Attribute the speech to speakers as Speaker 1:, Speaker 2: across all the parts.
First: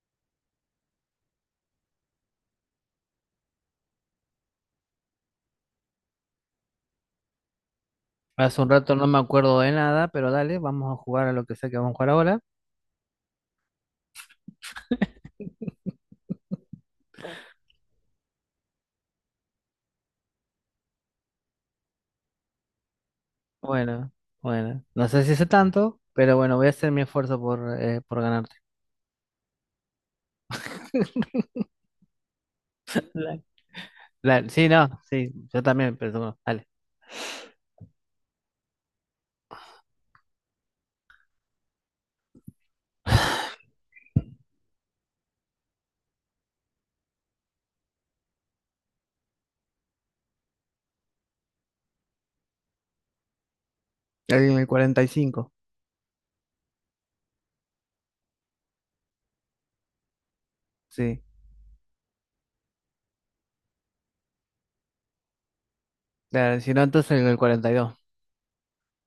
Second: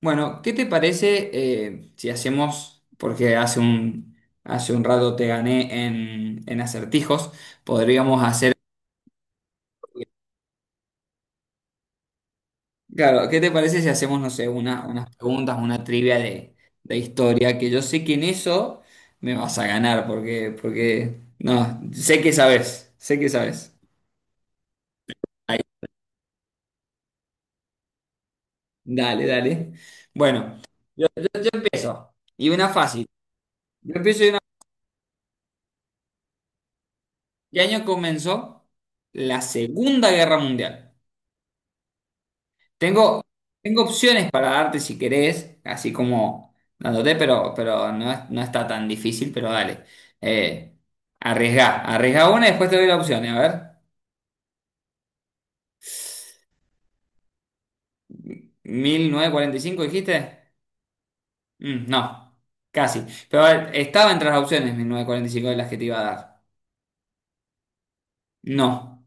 Speaker 1: Bueno, ¿qué te parece si hacemos, porque hace un rato te gané en acertijos, podríamos hacer,
Speaker 2: Hace un rato no me acuerdo de nada, pero dale, vamos a jugar a lo que sea que vamos a jugar ahora.
Speaker 1: claro, ¿qué te parece si hacemos, no sé, unas preguntas, una trivia de historia, que yo sé que en eso me vas a ganar, porque, no, sé que sabes, sé que sabes.
Speaker 2: Bueno, bueno, no sé si sé
Speaker 1: Ahí,
Speaker 2: tanto, pero bueno, voy a hacer mi esfuerzo por ganarte.
Speaker 1: dale. Bueno, yo empiezo, y una fácil.
Speaker 2: La-
Speaker 1: Yo empiezo y una...
Speaker 2: sí, no, sí, yo también, pero bueno, dale.
Speaker 1: ¿Qué año comenzó la Segunda Guerra Mundial? Tengo, tengo opciones para darte si querés, así como dándote, pero no, es- no está tan difícil, pero dale. Eh, arriesgá una y después te doy las opciones. A ver,
Speaker 2: En el 45.
Speaker 1: 1945 dijiste.
Speaker 2: Sí.
Speaker 1: No, casi. Pero a ver, estaba entre las opciones 1945 de las que te iba a dar.
Speaker 2: Claro, si no, entonces en el 42.
Speaker 1: No,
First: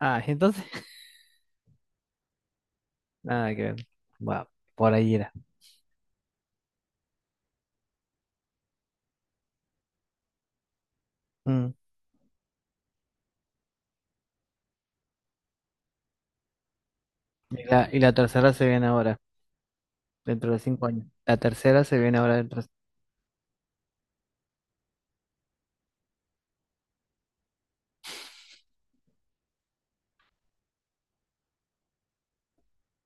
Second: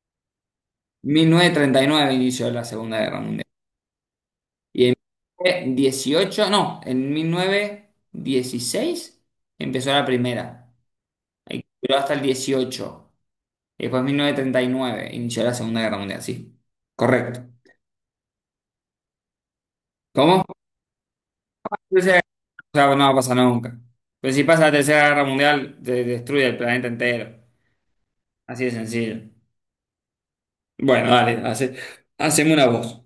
Speaker 2: Ah, ¿y entonces?
Speaker 1: 1939 inició la Segunda Guerra Mundial.
Speaker 2: Nada que ver. Guau, por
Speaker 1: Y
Speaker 2: ahí era.
Speaker 1: en 18, no, en mil novecientos dieciséis empezó la primera. Y
Speaker 2: Mm.
Speaker 1: duró hasta el dieciocho. Y después 1939 inició la Segunda Guerra Mundial, sí. Correcto.
Speaker 2: Y la tercera se viene ahora,
Speaker 1: ¿Cómo?
Speaker 2: dentro de 5 años. La tercera se viene
Speaker 1: Tercera-
Speaker 2: ahora dentro de...
Speaker 1: o sea, no va a pasar nunca. Pero si pasa la Tercera Guerra Mundial, te destruye el planeta entero. Así de sencillo. Bueno, dale, hace, haceme una voz.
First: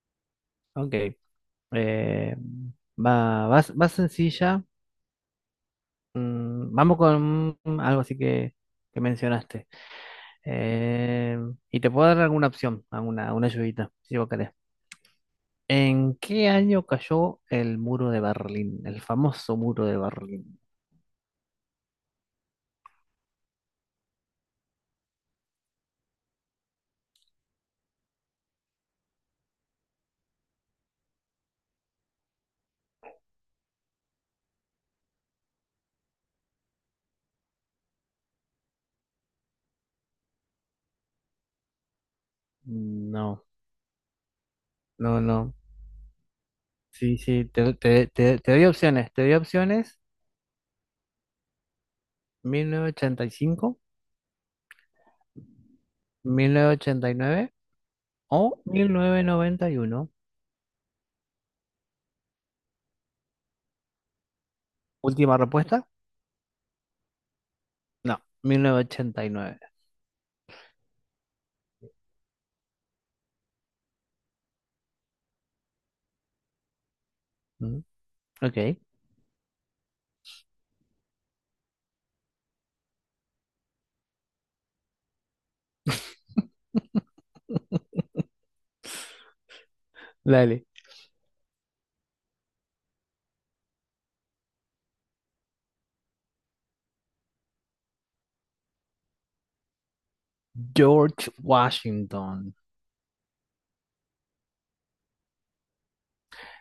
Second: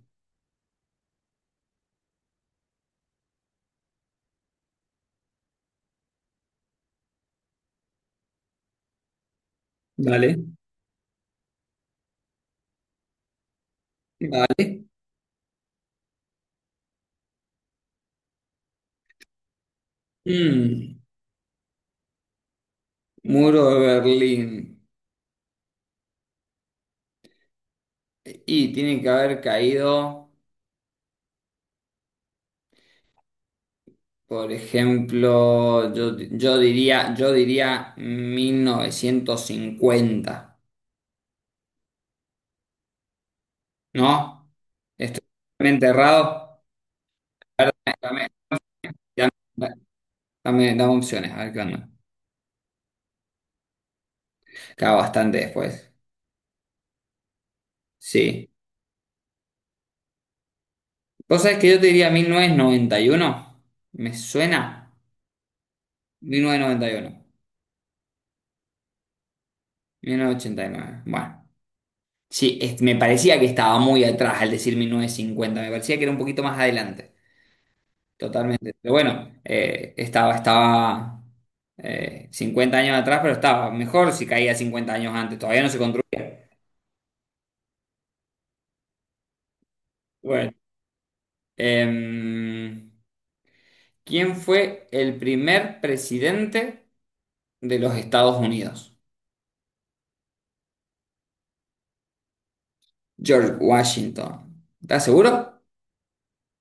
Speaker 2: Ok. Eh, va sencilla. Vamos con algo así que mencionaste.
Speaker 1: Dale,
Speaker 2: Eh, y te puedo dar alguna opción, una ayudita, si vos querés.
Speaker 1: dale.
Speaker 2: ¿En qué año cayó el muro de Berlín? El famoso muro de Berlín.
Speaker 1: Mm, muro de Berlín. Y tiene que haber caído, por ejemplo, yo diría 1950,
Speaker 2: No,
Speaker 1: ¿no?
Speaker 2: no,
Speaker 1: Estoy
Speaker 2: no.
Speaker 1: totalmente errado.
Speaker 2: Sí, sí,
Speaker 1: Claro,
Speaker 2: te,
Speaker 1: Dame,
Speaker 2: te, te, te doy opciones. Te
Speaker 1: dame,
Speaker 2: doy
Speaker 1: dame,
Speaker 2: opciones.
Speaker 1: dame, dame opciones, a ver qué onda.
Speaker 2: Mil novecientos ochenta y cinco,
Speaker 1: Queda bastante después.
Speaker 2: 1989
Speaker 1: Sí.
Speaker 2: o 1991.
Speaker 1: ¿Vos sabés que yo te diría mil novecientos noventa y uno? ¿Me suena?
Speaker 2: Última respuesta.
Speaker 1: Mil novecientos noventa y uno.
Speaker 2: No, 1989.
Speaker 1: Mil novecientos ochenta y nueve. Bueno. Sí, es- me parecía que estaba muy atrás al decir mil novecientos cincuenta. Me parecía que era un poquito más adelante. Totalmente.
Speaker 2: Ok.
Speaker 1: Pero bueno, estaba 50 años atrás, pero estaba mejor si caía 50 años antes. Todavía no se construía. Bueno.
Speaker 2: Dale.
Speaker 1: Em, ¿quién fue el primer presidente de los Estados Unidos?
Speaker 2: George Washington.
Speaker 1: George Washington. ¿Estás seguro?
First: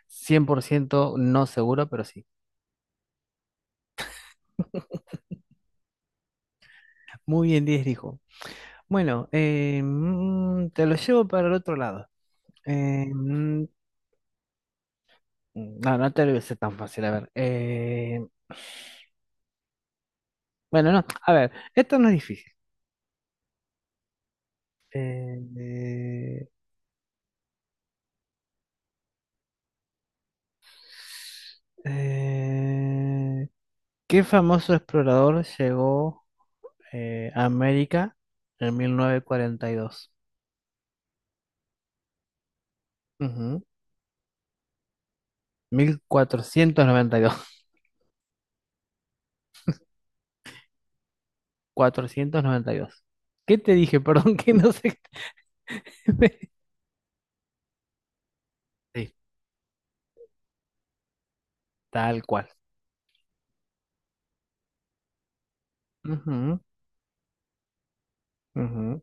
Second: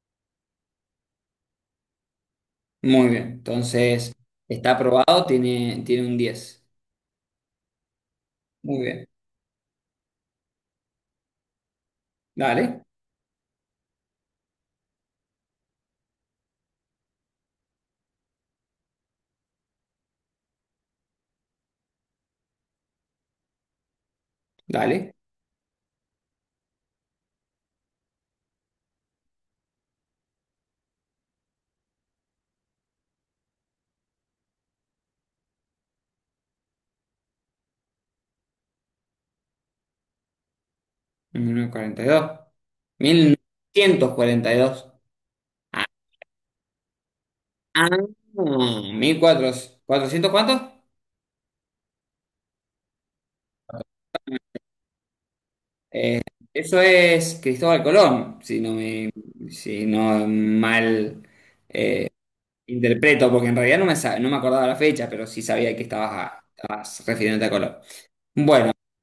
Speaker 2: 100% no seguro, pero sí.
Speaker 1: Muy bien. Entonces, está aprobado, tiene un 10.
Speaker 2: Muy bien, 10 dijo.
Speaker 1: Muy bien.
Speaker 2: Bueno, te lo llevo para el otro lado.
Speaker 1: Dale,
Speaker 2: Eh, mm, no, no te lo hice tan fácil, a ver. Bueno, no, a ver, esto no es difícil.
Speaker 1: dale.
Speaker 2: Eh, eh, eh, ¿Qué famoso explorador llegó a América en 1942?
Speaker 1: Mil novecientos cuarenta y dos. Mil
Speaker 2: Ujú,
Speaker 1: novecientos cuarenta y dos. 1942. 1942. Ah,
Speaker 2: 1492.
Speaker 1: ah, 1400. ¿400 cuántos?
Speaker 2: 492. ¿Qué te dije? Perdón, que no sé.
Speaker 1: Eh, eso es Cristóbal Colón, si no me,
Speaker 2: Sí,
Speaker 1: si no mal
Speaker 2: tal cual.
Speaker 1: interpreto, porque en realidad no me, sa- no me acordaba la fecha, pero sí sabía que estabas, a-
Speaker 2: Ujú,
Speaker 1: estabas refiriéndote a Colón. Bueno,
Speaker 2: ujú.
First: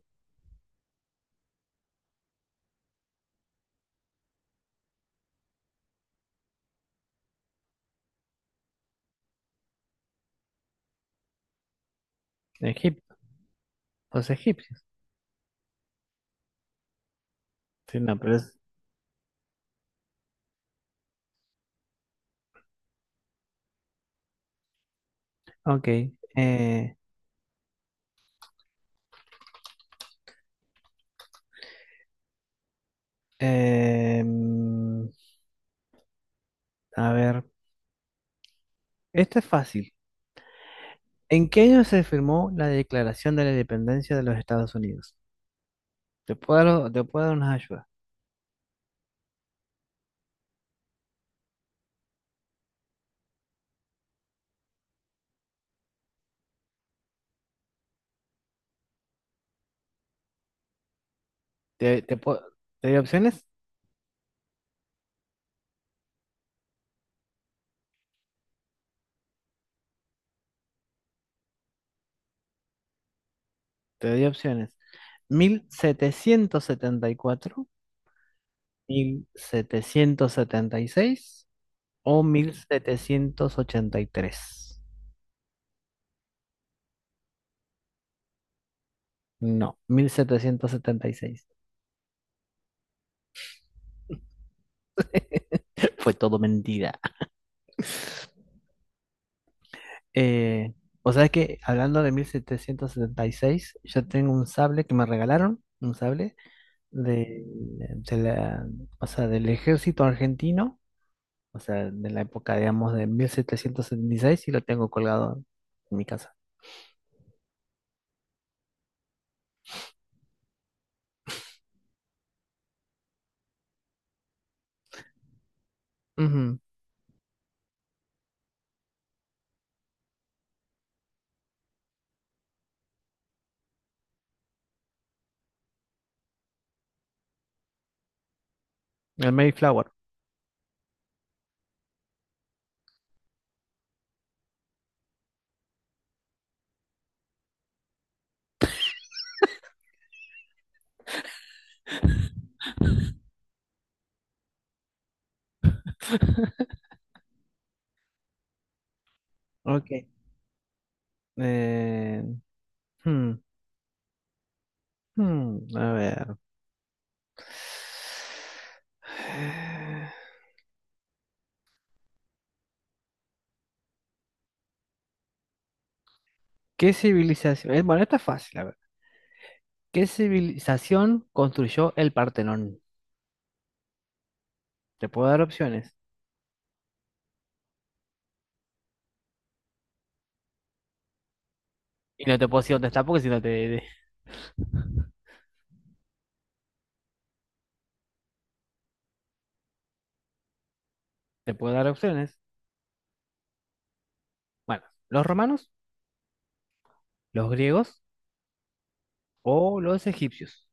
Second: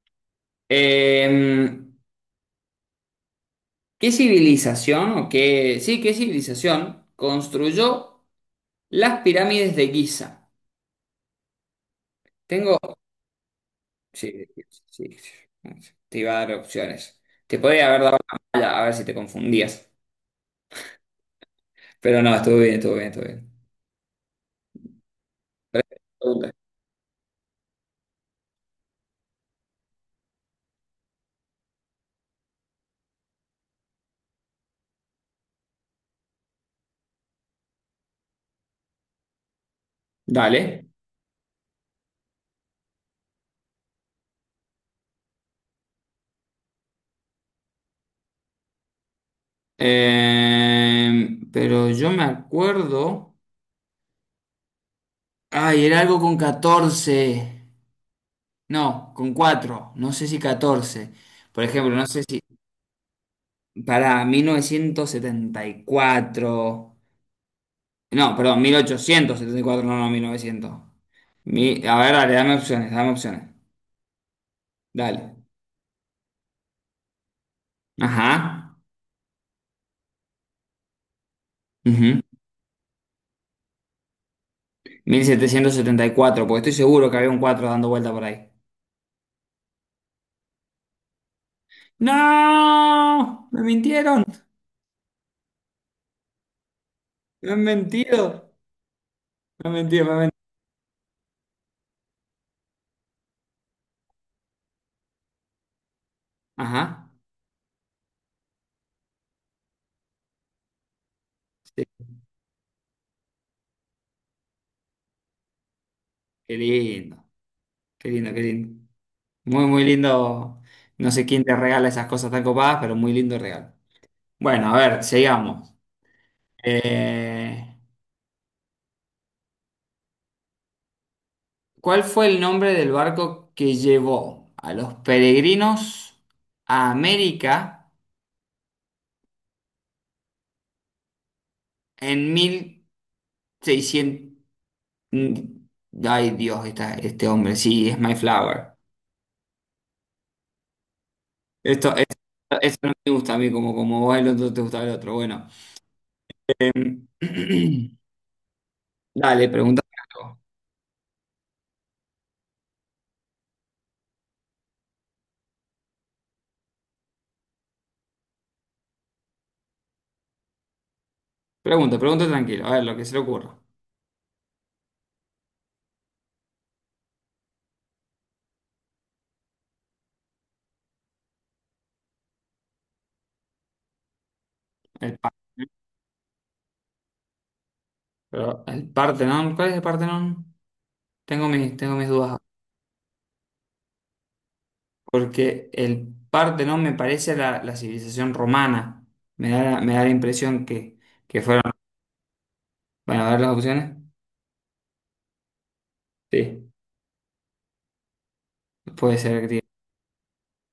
Speaker 1: eh, ¿qué civilización o qué, sí, qué civilización construyó las pirámides de Giza? Tengo,
Speaker 2: Egipto, los
Speaker 1: sí,
Speaker 2: egipcios.
Speaker 1: sí, sí, te iba a dar opciones. Te podría
Speaker 2: Sí,
Speaker 1: haber
Speaker 2: no,
Speaker 1: dado
Speaker 2: pero es...
Speaker 1: a ver si te confundías, pero no, estuvo bien, estuvo bien, estuvo bien.
Speaker 2: Ok. eh, em, a ver, esto es fácil.
Speaker 1: Dale.
Speaker 2: ¿En qué año se firmó la Declaración de la Independencia de los Estados Unidos? Te puedo dar unas ayudas.
Speaker 1: Pero yo me acuerdo. Ay, era algo con 14. No, con cuatro, no sé si 14. Por ejemplo,
Speaker 2: ¿Te,
Speaker 1: no
Speaker 2: te
Speaker 1: sé si
Speaker 2: puedo- Te doy opciones?
Speaker 1: para 1974. No, perdón, 1874. No, no, 1900. Mi- a ver, dale, dame opciones, dame opciones.
Speaker 2: Te doy opciones.
Speaker 1: Dale.
Speaker 2: 1774,
Speaker 1: Ajá.
Speaker 2: 1776
Speaker 1: Ujú.
Speaker 2: o 1783.
Speaker 1: Mil setecientos setenta y cuatro, porque estoy seguro que había un 4 dando vuelta por ahí.
Speaker 2: No, 1776.
Speaker 1: ¡No! Me mintieron.
Speaker 2: Fue todo mentira.
Speaker 1: Me han mentido. Me han mentido, me han mentido.
Speaker 2: Eh, o sea es que hablando de 1776 yo tengo un sable que me regalaron, un sable
Speaker 1: Ajá.
Speaker 2: de la, o sea, del ejército argentino, o sea,
Speaker 1: Sí.
Speaker 2: de la época, digamos, de 1776 y seis, y lo tengo colgado en mi casa.
Speaker 1: Qué lindo, qué lindo, qué lindo. Muy, muy lindo. No sé quién te regala esas cosas tan copadas, pero muy lindo regalo. Bueno, a ver, sigamos.
Speaker 2: Ujú.
Speaker 1: Eh, ¿Cuál fue el nombre del barco que llevó a los peregrinos a América
Speaker 2: El Mayflower.
Speaker 1: en 1600? Mm, Ay, Dios, esta- este hombre, sí, es Mayflower. Esto, esto no me gusta a mí, como, como vos el otro te gusta el otro. Bueno, dale, pregunta.
Speaker 2: Ok. Eh, hmm, a ver.
Speaker 1: Pregunta, pregunta tranquilo, a ver lo que se le ocurra.
Speaker 2: ¿Qué civilización? Bueno, esta es fácil, a ver. ¿Qué civilización construyó el Partenón? Te
Speaker 1: El,
Speaker 2: puedo
Speaker 1: Par-
Speaker 2: dar opciones.
Speaker 1: pero el Partenón, ¿cuál es el Partenón? Tengo mis
Speaker 2: Y
Speaker 1: dudas,
Speaker 2: no te puedo decir dónde está porque si no te,
Speaker 1: porque el Partenón me parece la, la civilización romana. Me da la impresión que
Speaker 2: te
Speaker 1: fueron...
Speaker 2: puedo dar opciones.
Speaker 1: Bueno, a ver las opciones.
Speaker 2: Bueno, ¿los romanos,
Speaker 1: Sí,
Speaker 2: los griegos
Speaker 1: puede ser griego.
Speaker 2: o los egipcios?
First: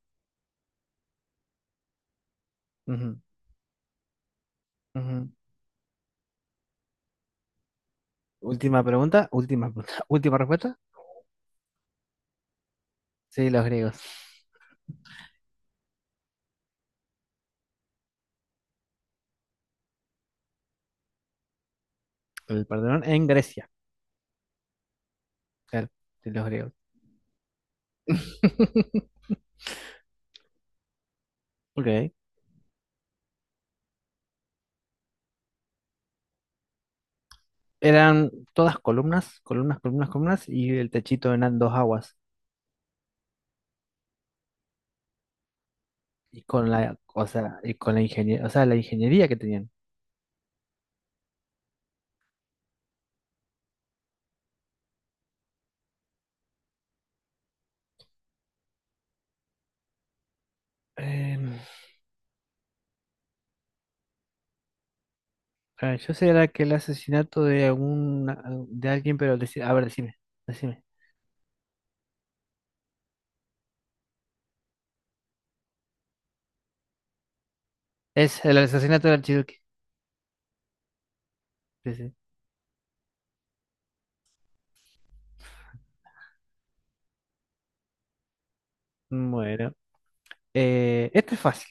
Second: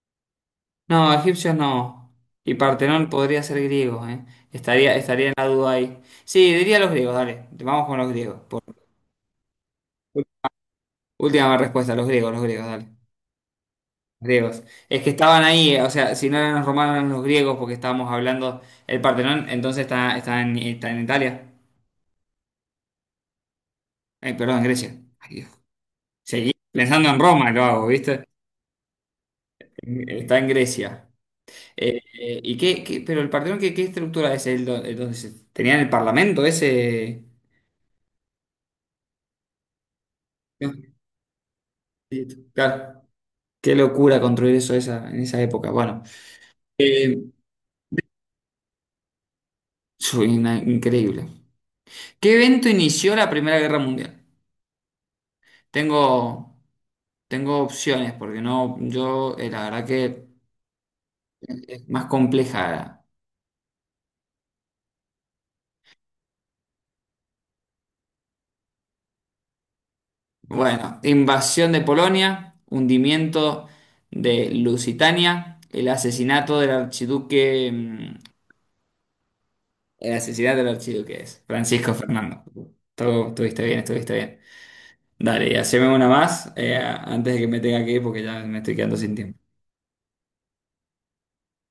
Speaker 1: No, egipcios no. Y Partenón
Speaker 2: Ujú,
Speaker 1: podría ser griego, ¿eh? Estaría
Speaker 2: ujú.
Speaker 1: en la duda ahí. Sí, diría los griegos, dale. Vamos con los griegos. Por-
Speaker 2: Última pregunta, última respuesta.
Speaker 1: última respuesta, los griegos, dale.
Speaker 2: Sí, los griegos.
Speaker 1: Griegos. Es que estaban ahí, o sea, si no eran los romanos, eran los griegos, porque estábamos hablando. El Partenón, entonces está en, está en Italia.
Speaker 2: El Partenón en Grecia.
Speaker 1: Ay, perdón, en Grecia. Ay, Dios.
Speaker 2: Claro, sí, los
Speaker 1: Seguí
Speaker 2: griegos.
Speaker 1: pensando en Roma, lo hago, ¿viste? Está en Grecia.
Speaker 2: Ok.
Speaker 1: ¿Y qué, qué- pero el Partenón, ¿qué, qué estructura es? El, do- el donde se- ¿tenían el parlamento ese?
Speaker 2: Eran todas columnas, columnas, columnas, columnas,
Speaker 1: No,
Speaker 2: y el techito eran dos aguas.
Speaker 1: claro. Qué locura construir eso esa, en esa época. Bueno,
Speaker 2: Y con la,
Speaker 1: eh,
Speaker 2: o sea, y con la ingeniería, o sea, la ingeniería que tenían.
Speaker 1: soy una- increíble. ¿Qué evento inició la Primera Guerra Mundial? Tengo. Tengo opciones porque no, yo la verdad que
Speaker 2: Em,
Speaker 1: es más compleja.
Speaker 2: a ver, yo sé era que el asesinato de algún, de alguien, pero a ver, decime, decime.
Speaker 1: Bueno, invasión de Polonia, hundimiento de Lusitania, el asesinato del archiduque,
Speaker 2: Es el asesinato del archiduque.
Speaker 1: el asesinato del archiduque es Francisco
Speaker 2: Sí, sí.
Speaker 1: Fernando. Todo estuviste bien, estuviste bien. Dale, y haceme una más, antes de que me tenga que ir porque ya me estoy quedando sin tiempo.
Speaker 2: Bueno, este es fácil.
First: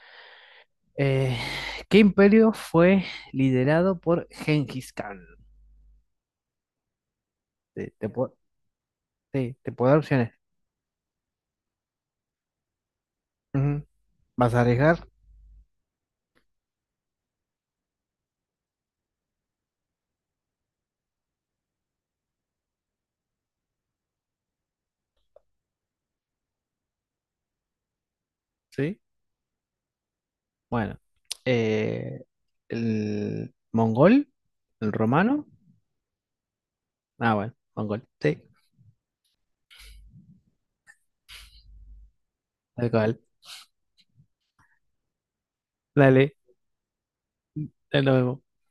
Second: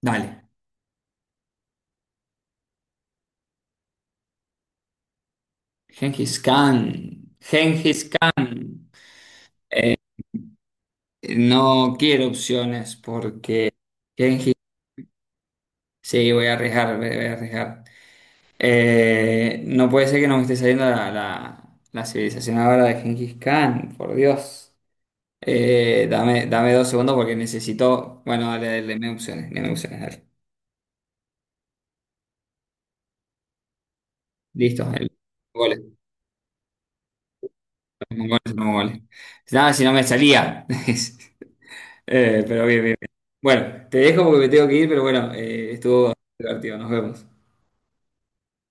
Speaker 1: Dale,
Speaker 2: Eh, ¿Qué imperio fue liderado por Genghis Khan?
Speaker 1: Genghis Khan,
Speaker 2: Te,
Speaker 1: Genghis
Speaker 2: te
Speaker 1: Khan.
Speaker 2: puedo, sí, te puedo dar opciones.
Speaker 1: No quiero opciones porque
Speaker 2: Ujú. ¿Vas
Speaker 1: Genghis.
Speaker 2: a arriesgar?
Speaker 1: Sí, voy a arriesgar, voy a arriesgar. No puede ser que no me esté saliendo la civilización ahora de Genghis Khan, por Dios. Dame dos segundos porque necesito. Bueno, dale,
Speaker 2: Sí.
Speaker 1: dame opciones, dale.
Speaker 2: Bueno, eh, el mongol, el
Speaker 1: Listo, el
Speaker 2: romano.
Speaker 1: goles,
Speaker 2: Ah, bueno, mongol,
Speaker 1: los
Speaker 2: sí,
Speaker 1: mongoles, los mongoles. Nada, si no me salía. Pero bien,
Speaker 2: tal
Speaker 1: bien, bien.
Speaker 2: cual.
Speaker 1: Bueno, te dejo porque me tengo que ir, pero bueno, estuvo
Speaker 2: Dale,
Speaker 1: divertido, nos vemos.
Speaker 2: nos vemos.